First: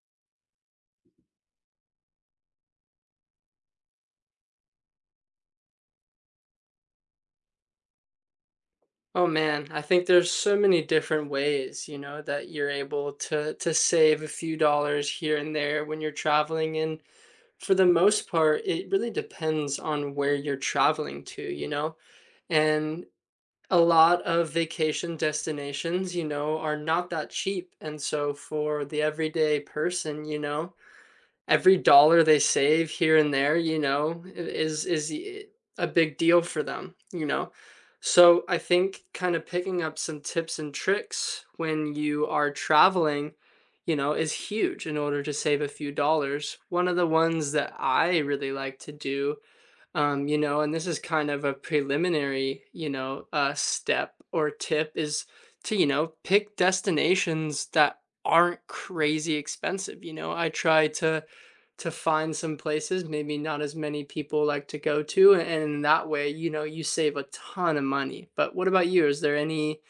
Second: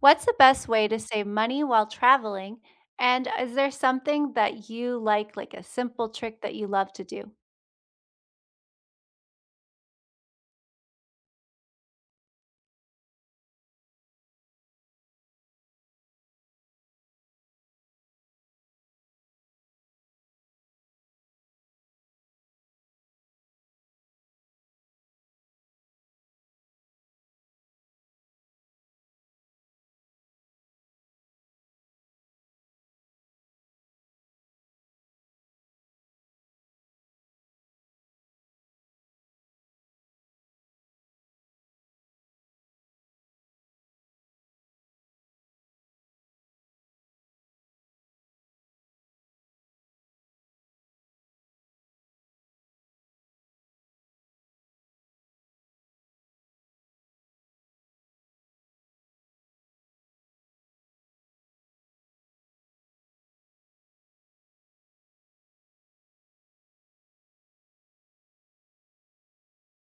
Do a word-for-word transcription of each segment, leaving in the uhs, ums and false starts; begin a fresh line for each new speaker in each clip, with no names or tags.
What's the best way to save money while traveling? And is there something that you like, like a simple trick that you love to do?
Oh man, I think there's so many different ways, you know, that you're able to to save a few dollars here and there when you're traveling. And for the most part, it really depends on where you're traveling to, you know? And a lot of vacation destinations, you know, are not that cheap. And so for the everyday person, you know, every dollar they save here and there, you know, is is a big deal for them, you know. So I think kind of picking up some tips and tricks when you are traveling, you know, is huge in order to save a few dollars. One of the ones that I really like to do um, you know, and this is kind of a preliminary, you know, uh, step or tip is to, you know, pick destinations that aren't crazy expensive. You know, I try to to find some places maybe not as many people like to go to, and in that way, you know, you save a ton of money. But what about you? Is there any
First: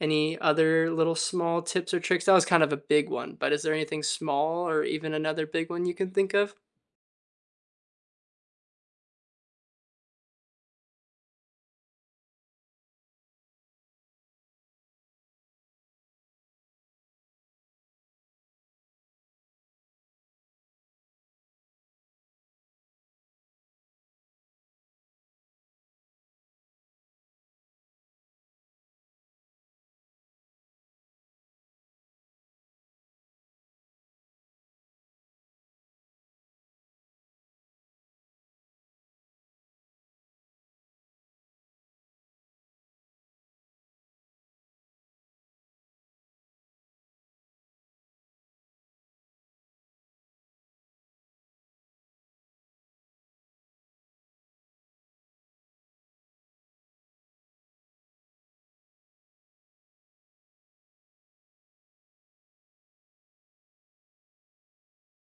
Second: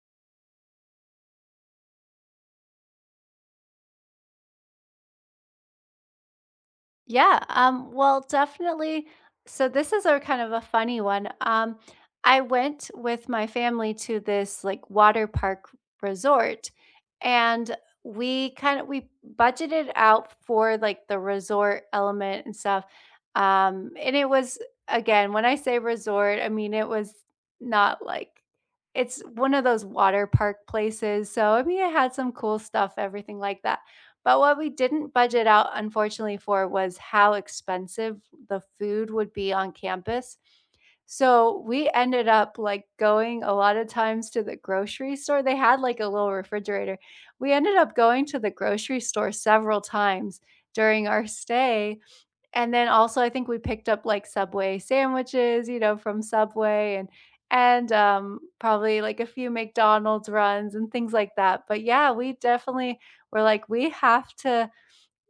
any other little small tips or tricks? That was kind of a big one, but is there anything small or even another big one you can think of?
Yeah, um, well, definitely. So this is a kind of a funny one. Um, I went with my family to this like water park resort, and we kind of we budgeted out for like the resort element and stuff. Um, and it was, again, when I say resort, I mean it was not like, it's one of those water park places. So I mean it had some cool stuff, everything like that, but what we didn't budget out, unfortunately, for was how expensive the food would be on campus. So we ended up like going a lot of times to the grocery store. They had like a little refrigerator. We ended up going to the grocery store several times during our stay, and then also, I think we picked up, like, Subway sandwiches, you know, from Subway and and, um, probably, like, a few McDonald's runs and things like that, but yeah, we definitely were like, "We have to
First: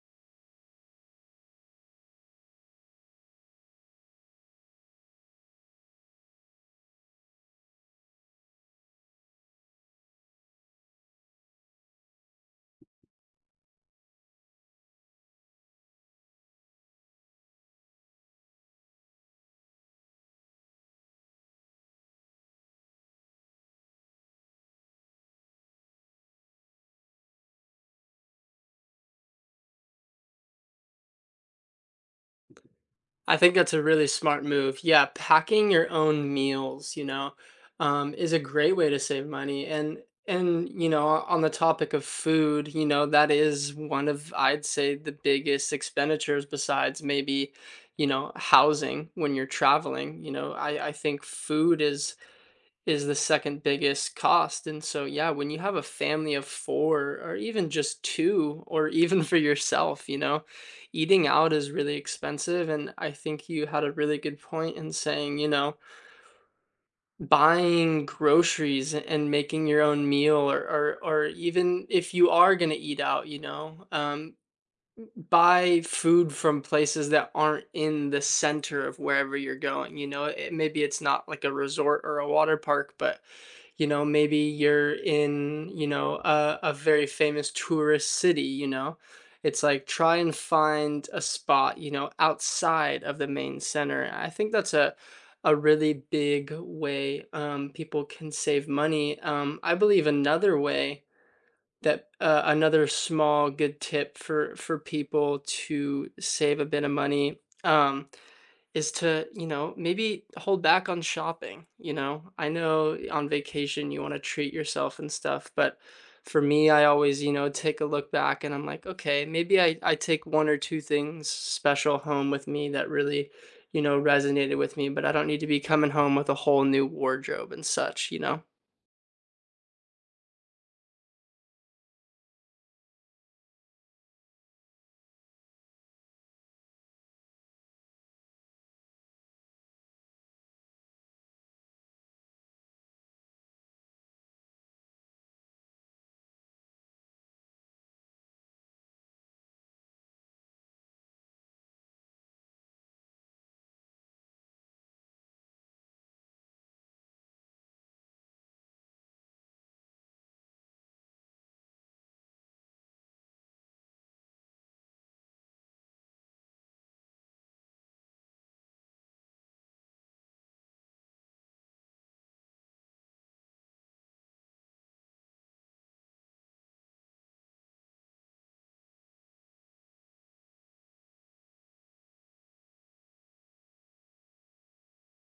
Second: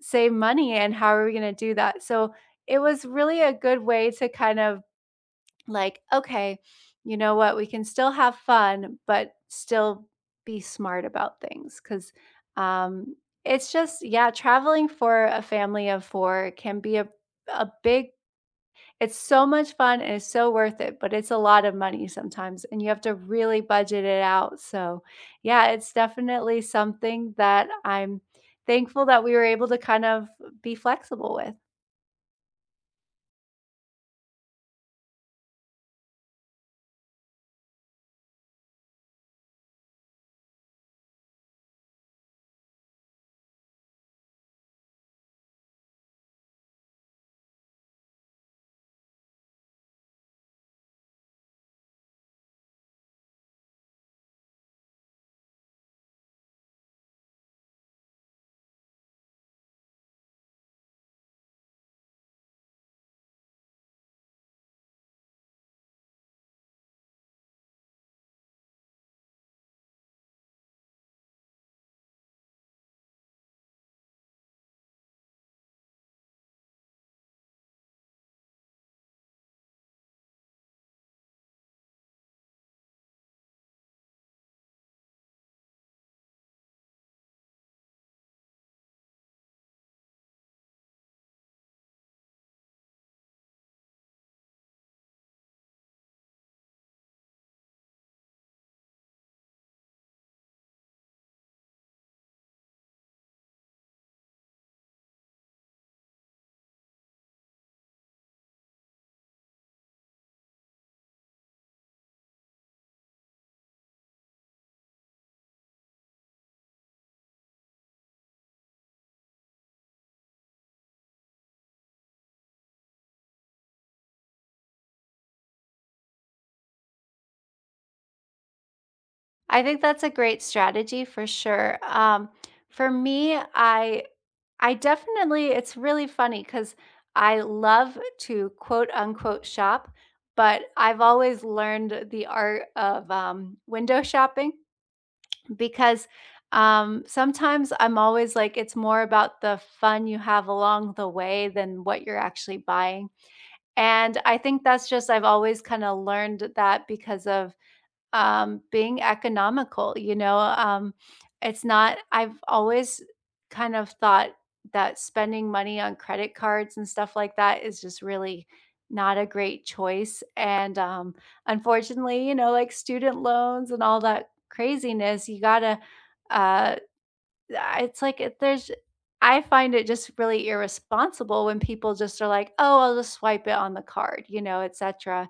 save money, and how are we gonna do that?" So, it was really a good way to kind of, like, okay, you know what? We can still have fun, but still be smart about things. Cause um, it's just, yeah, traveling for a family of four can be a, a big, it's so much fun and it's so worth it, but it's a lot of money sometimes and you have to really budget it out. So, yeah, it's definitely something that I'm thankful that we were able to kind of be flexible with.
I think that's a really smart move. Yeah, packing your own meals, you know, um, is a great way to save money. And and you know, on the topic of food, you know, that is one of I'd say the biggest expenditures besides maybe, you know, housing when you're traveling. You know, I I think food is is the second biggest cost. And so, yeah, when you have a family of four or even just two, or even for yourself, you know, eating out is really expensive. And I think you had a really good point in saying, you know, buying groceries and making your own meal, or, or, or even if you are going to eat out, you know, um, buy food from places that aren't in the center of wherever you're going. You know, it, maybe it's not like a resort or a water park, but you know, maybe you're in, you know, a, a very famous tourist city, you know. It's like, try and find a spot, you know, outside of the main center. I think that's a a really big way um, people can save money. Um, I believe another way that uh, another small good tip for for people to save a bit of money, um, is to, you know, maybe hold back on shopping, you know? I know on vacation you wanna treat yourself and stuff, but for me, I always, you know, take a look back and I'm like, "Okay, maybe I I take one or two things special home with me that really, you know, resonated with me, but I don't need to be coming home with a whole new wardrobe and such," you know?
I think that's a great strategy for sure. Um, for me, I I definitely, it's really funny because I love to quote unquote shop, but I've always learned the art of um, window shopping, because um, sometimes I'm always like it's more about the fun you have along the way than what you're actually buying. And I think that's just I've always kind of learned that because of, um, being economical, you know, um, it's not, I've always kind of thought that spending money on credit cards and stuff like that is just really not a great choice. And um, unfortunately, you know, like student loans and all that craziness, you gotta uh ah, it's like it there's, I find it just really irresponsible when people just are like, "Oh, I'll just swipe it on the card," you know, etcetera,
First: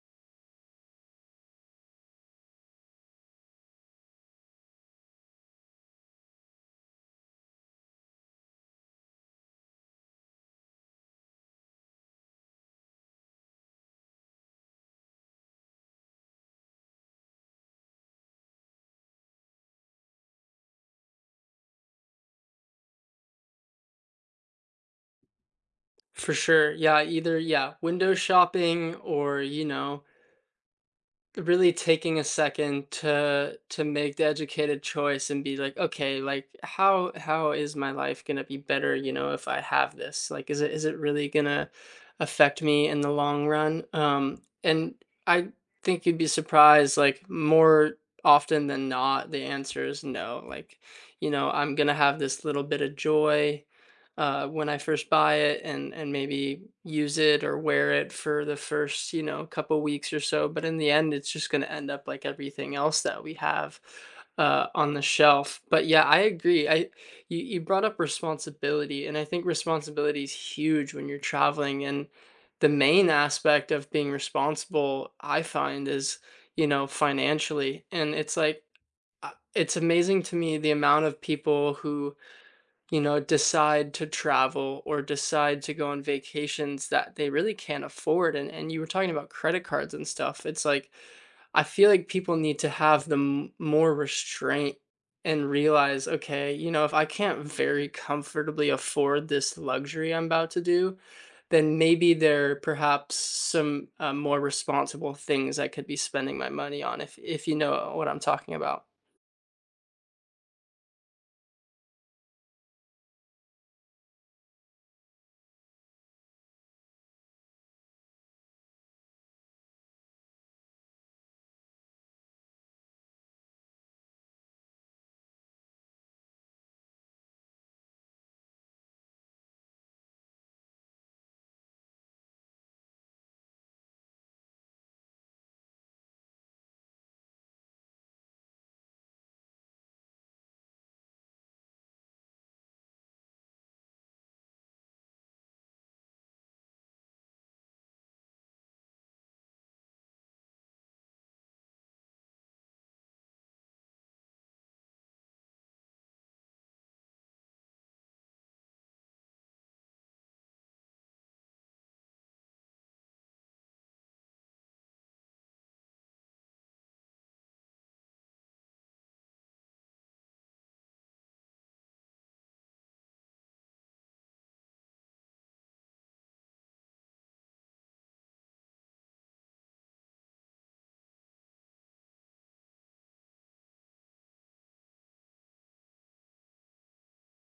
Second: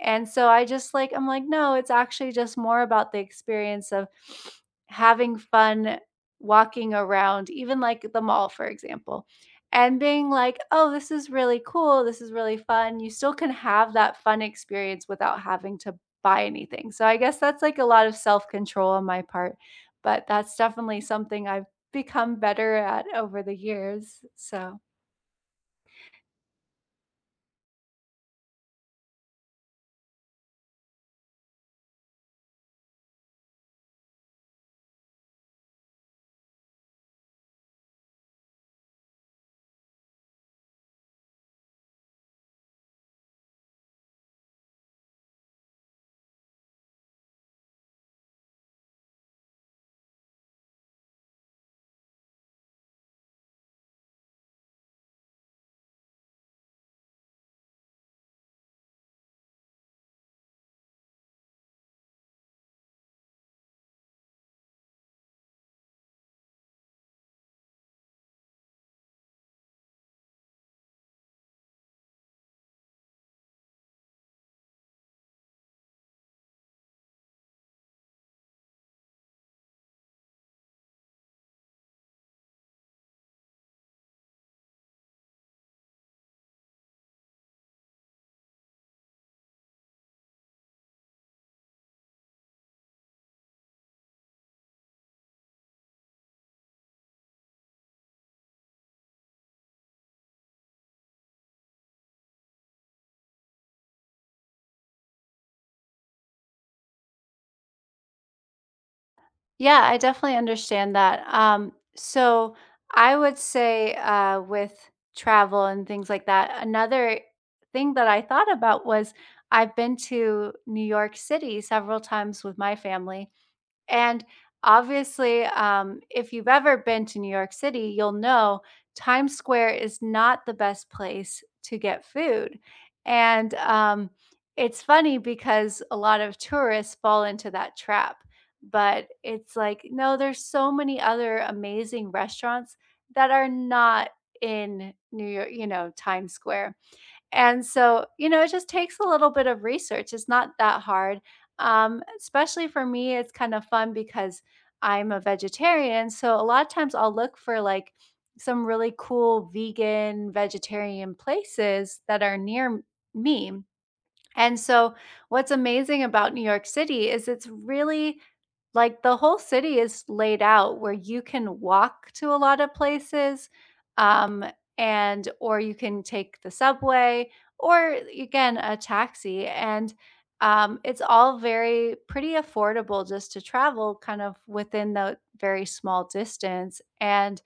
and so I just like I'm like, "No, it's actually just more about the experience of having fun walking around," even, like, the mall, for example, and being like, "Oh, this is really cool, this is really fun." You still can have that fun experience without having to buy anything, so I guess that's, like, a lot of self-control on my part, but that's definitely something I've become better at over the years. So,
For sure. Yeah, either yeah, window shopping or, you know, really taking a second to to make the educated choice and be like, okay, like how how is my life going to be better, you know, if I have this? Like is it is it really going to affect me in the long run? Um and I think you'd be surprised, like, more often than not the answer is no. Like, you know, I'm going to have this little bit of joy uh, when I first buy it and and maybe use it or wear it for the first, you know couple weeks or so. But in the end, it's just going to end up like everything else that we have uh, on the shelf. But yeah, I agree. I you you brought up responsibility, and I think responsibility is huge when you're traveling. And the main aspect of being responsible, I find, is, you know financially, and it's like. uh, It's amazing to me the amount of people who, you know, decide to travel or decide to go on vacations that they really can't afford. And and you were talking about credit cards and stuff. It's like, I feel like people need to have the m- more restraint and realize, okay, you know, if I can't very comfortably afford this luxury I'm about to do, then maybe there are perhaps some uh, more responsible things I could be spending my money on if if you know what I'm talking about.
yeah, I definitely understand that. Um, so, I would say uh, with travel and things like that, another thing that I thought about was I've been to New York City several times with my family. And obviously, um, if you've ever been to New York City, you'll know Times Square is not the best place to get food. And um, it's funny because a lot of tourists fall into that trap. But it's like, no, there's so many other amazing restaurants that are not in New York, you know, Times Square. And so, you know, it just takes a little bit of research. It's not that hard. Um, especially for me, it's kind of fun because I'm a vegetarian. So a lot of times I'll look for like some really cool vegan, vegetarian places that are near m- me. And so, what's amazing about New York City is it's really like the whole city is laid out where you can walk to a lot of places, um, and or you can take the subway or again a taxi, and um, it's all very pretty affordable just to travel kind of within the very small distance. And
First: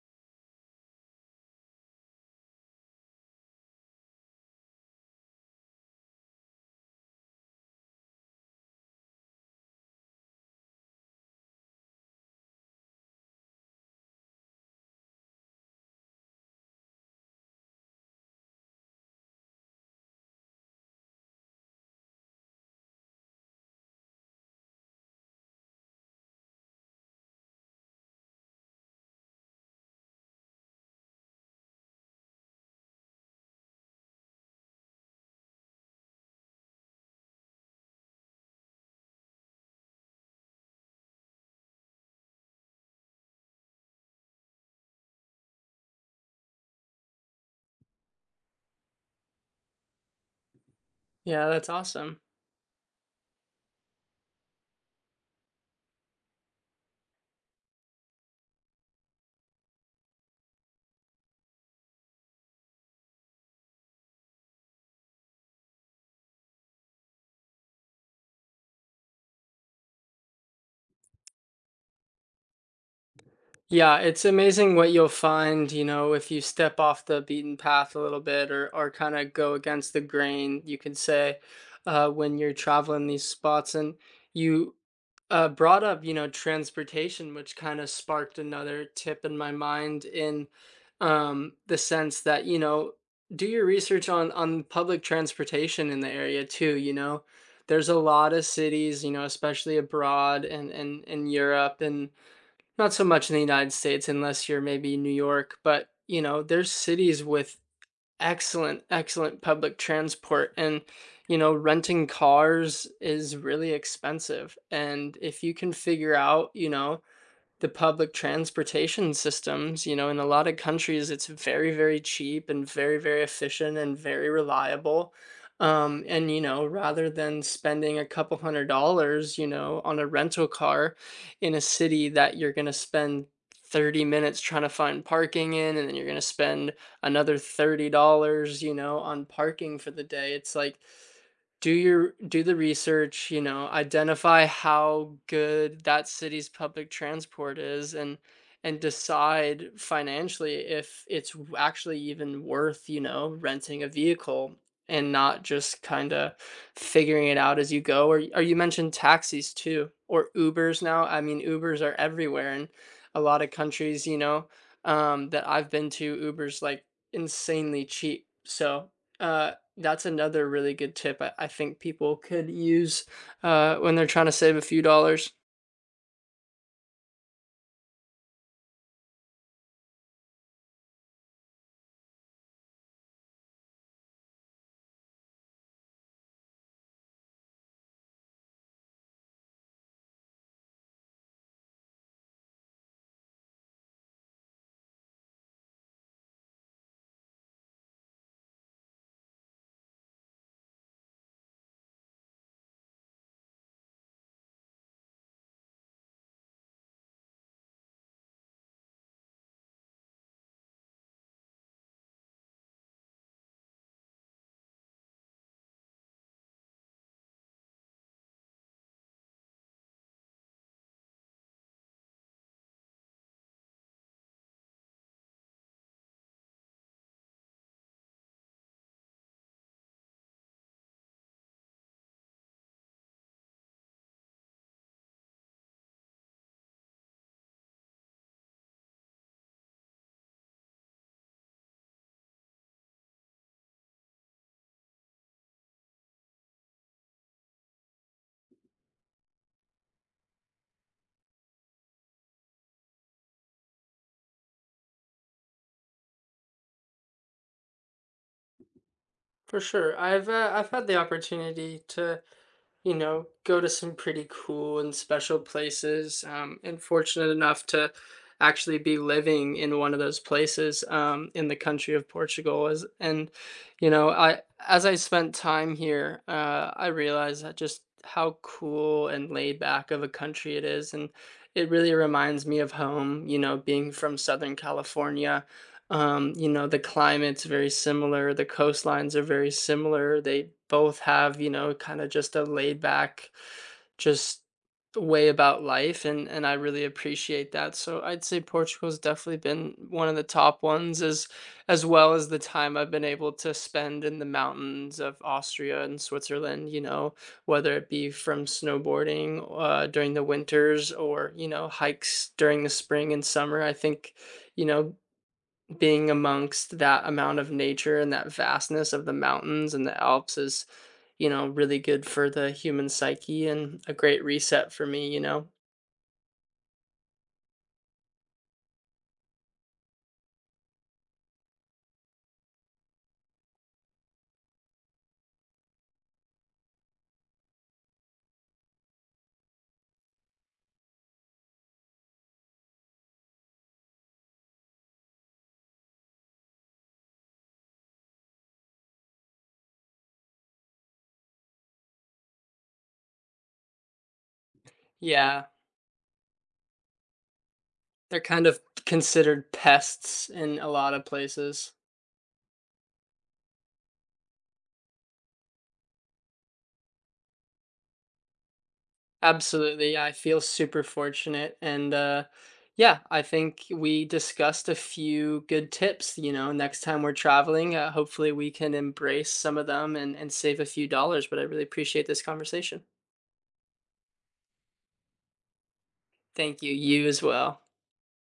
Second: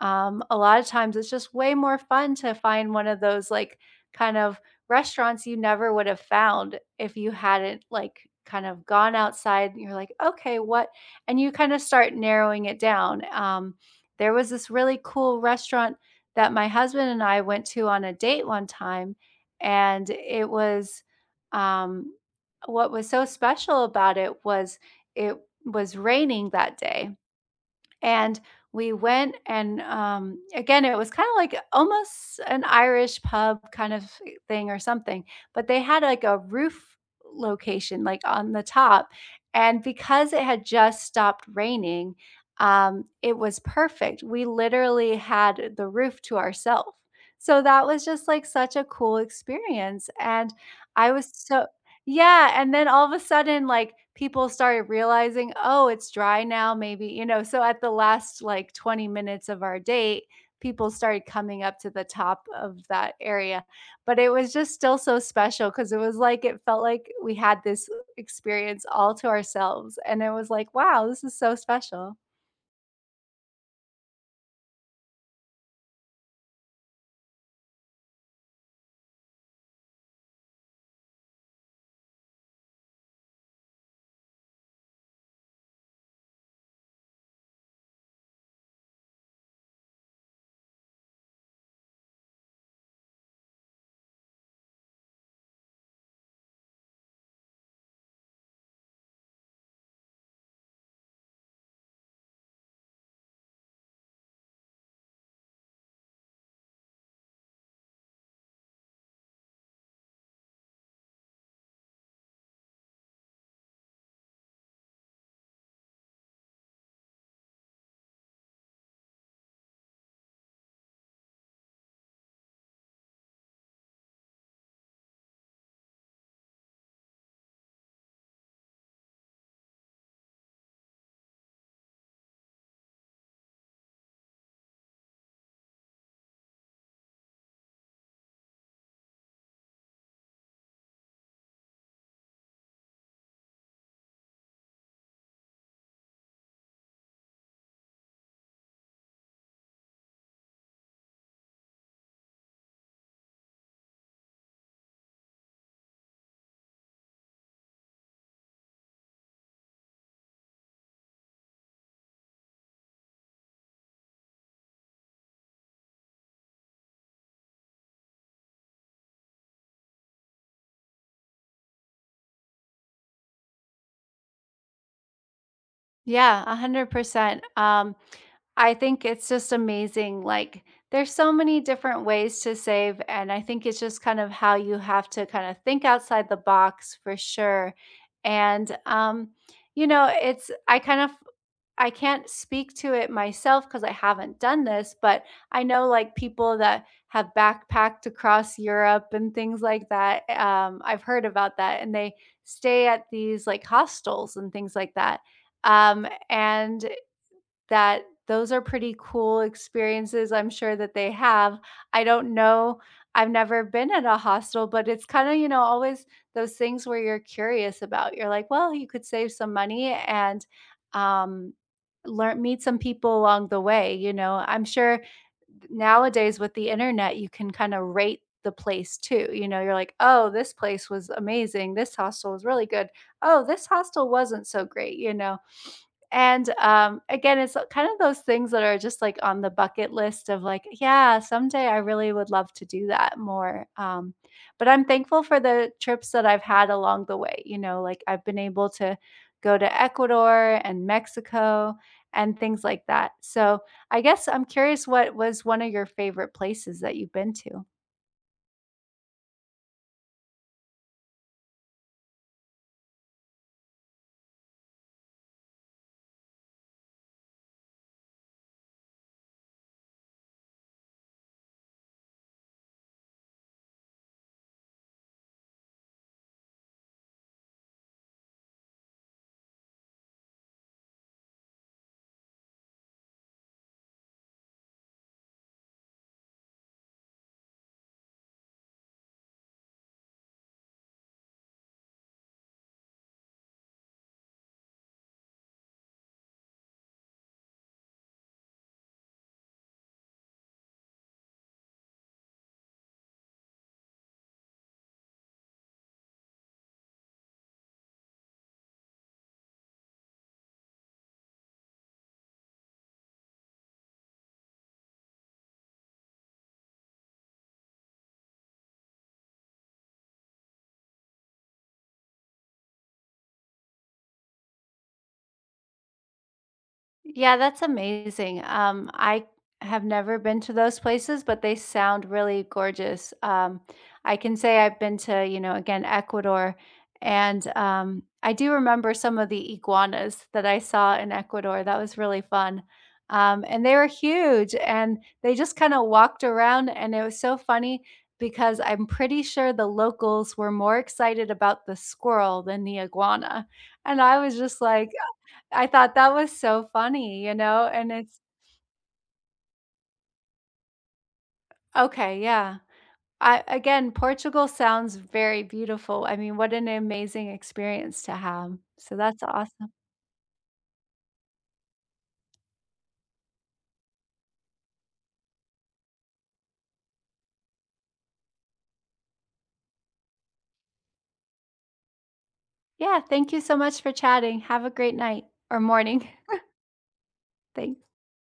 um, a lot of times, it's just way more fun to find one of those like kind of restaurants you never would have found if you hadn't, like, kind of gone outside and you're like, "Okay, what," and you kinda start narrowing it down. Um, there was this really cool restaurant that my husband and I went to on a date one time, and it was, um what was so special about it was it was raining that day. And we went and, um, again, it was kinda like almost an Irish pub kind of thing or something, but they had, like, a roof location, like, on the top, and because it had just stopped raining, um, it was perfect. We literally had the roof to ourselves. So that was just, like, such a cool experience, and I was
Yeah,
so,
that's awesome.
yeah, and then all of a sudden, like, people started realizing, "Oh, it's dry now, maybe," you know, so at the last, like, twenty minutes of our date, people started coming up to the top of that area, but it was just still so special because it was like it felt like we had this experience all to ourselves, and it was like, "Wow, this is so special."
Yeah, it's amazing what you'll find, you know, if you step off the beaten path a little bit, or or kind of go against the grain, you could say, uh, when you're traveling these spots. And you uh, brought up, you know, transportation, which kind of sparked another tip in my mind in, um, the sense that, you know, do your research on on public transportation in the area too, you know. There's a lot of cities, you know, especially abroad and and in Europe, and not so much in the United States unless you're maybe New York, but, you know, there's cities with excellent, excellent public transport and, you know, renting cars is really expensive. And if you can figure out, you know, the public transportation systems, you know, in a lot of countries, it's very, very cheap and very, very efficient and very reliable. Um, and, you know, rather than spending a couple hundred dollars, you know, on a rental car in a city that you're going to spend thirty minutes trying to find parking in, and then you're going to spend another thirty dollars you know, on parking for the day, it's like, do your do the research, you know identify how good that city's public transport is, and and decide financially if it's w- actually even worth, you know renting a vehicle, and not just kind of figuring it out as you go, or, y- or you mentioned taxis too, or Ubers now. I mean, Ubers are everywhere in a lot of countries, you know um, that I've been to. Ubers, like, insanely cheap. So, uh, that's another really good tip I I think people could use, uh, when they're trying to save a few dollars.
Yeah, one hundred percent. Um, I think it's just amazing. Like, there's so many different ways to save. And I think it's just kind of how you have to kind of think outside the box for sure. And, um, you know, it's, I kind of I can't speak to it myself because I haven't done this, but I know, like, people that have backpacked across Europe and things like that, um, I've heard about that, and they stay at these, like, hostels and things like that, um, and that those are pretty cool experiences I'm sure that they have. I don't know, I've never been at a hostel, but it's kinda, you know, always those things where you're curious about. You're like, "Well, you could save some money and, um, learn meet some people along the way," you know? I'm sure nowadays with the internet, you can kinda rate the place too, you know? You're like, "Oh, this place was amazing. This hostel was really good. Oh, this hostel wasn't so great," you know? And, um, again, it's kind of those things that are just, like, on the bucket list of, like, "Yeah, someday I really would love to do that more." Um, but I'm thankful for the trips that I've had along the way, you know, like, I've been able to go to Ecuador and Mexico and things like that. So, I guess I'm curious, what was one of your favorite places that you've been to?
For sure. I've, uh, I've had the opportunity to, you know, go to some pretty cool and special places. Um, and fortunate enough to actually be living in one of those places, um, in the country of Portugal. As and you know, I as I spent time here, uh, I realized that just how cool and laid back of a country it is, and it really reminds me of home. You know, being from Southern California, um, you know, the climate's very similar, the coastlines are very similar. They both have, you know, kind of just a laid back, just way about life, and and I really appreciate that. So I'd say Portugal's definitely been one of the top ones, as as well as the time I've been able to spend in the mountains of Austria and Switzerland, you know, whether it be from snowboarding uh, during the winters, or, you know, hikes during the spring and summer. I think, you know, being amongst that amount of nature and that vastness of the mountains and the Alps is, you know, really good for the human psyche and a great reset for me, you know?
Yeah, that's amazing. Um, I have never been to those places, but they sound really gorgeous. Um, I can say I've been to, you know, again, Ecuador, and um, I do remember some of the iguanas that I saw in Ecuador. That was really fun. Um, and they were huge, and they just kind of walked around, and it was so funny because I'm pretty sure the locals were more excited about the squirrel than the iguana. And I was just like,
Yeah,
I thought that was so funny, you know, and
they're
it's
kind of considered pests in a lot of places.
okay, yeah. I, again, Portugal sounds very beautiful. I mean, what an amazing experience to have. So that's awesome.
Absolutely. Yeah, I feel super fortunate. And uh, yeah, I think we discussed a few good tips, you know, next time we're traveling. Uh, hopefully, we can embrace some of them, and, and save a few dollars. But I really appreciate this conversation.
Yeah, thank you so much for chatting. Have a great night or morning.
Thank you. You as well.
Thanks.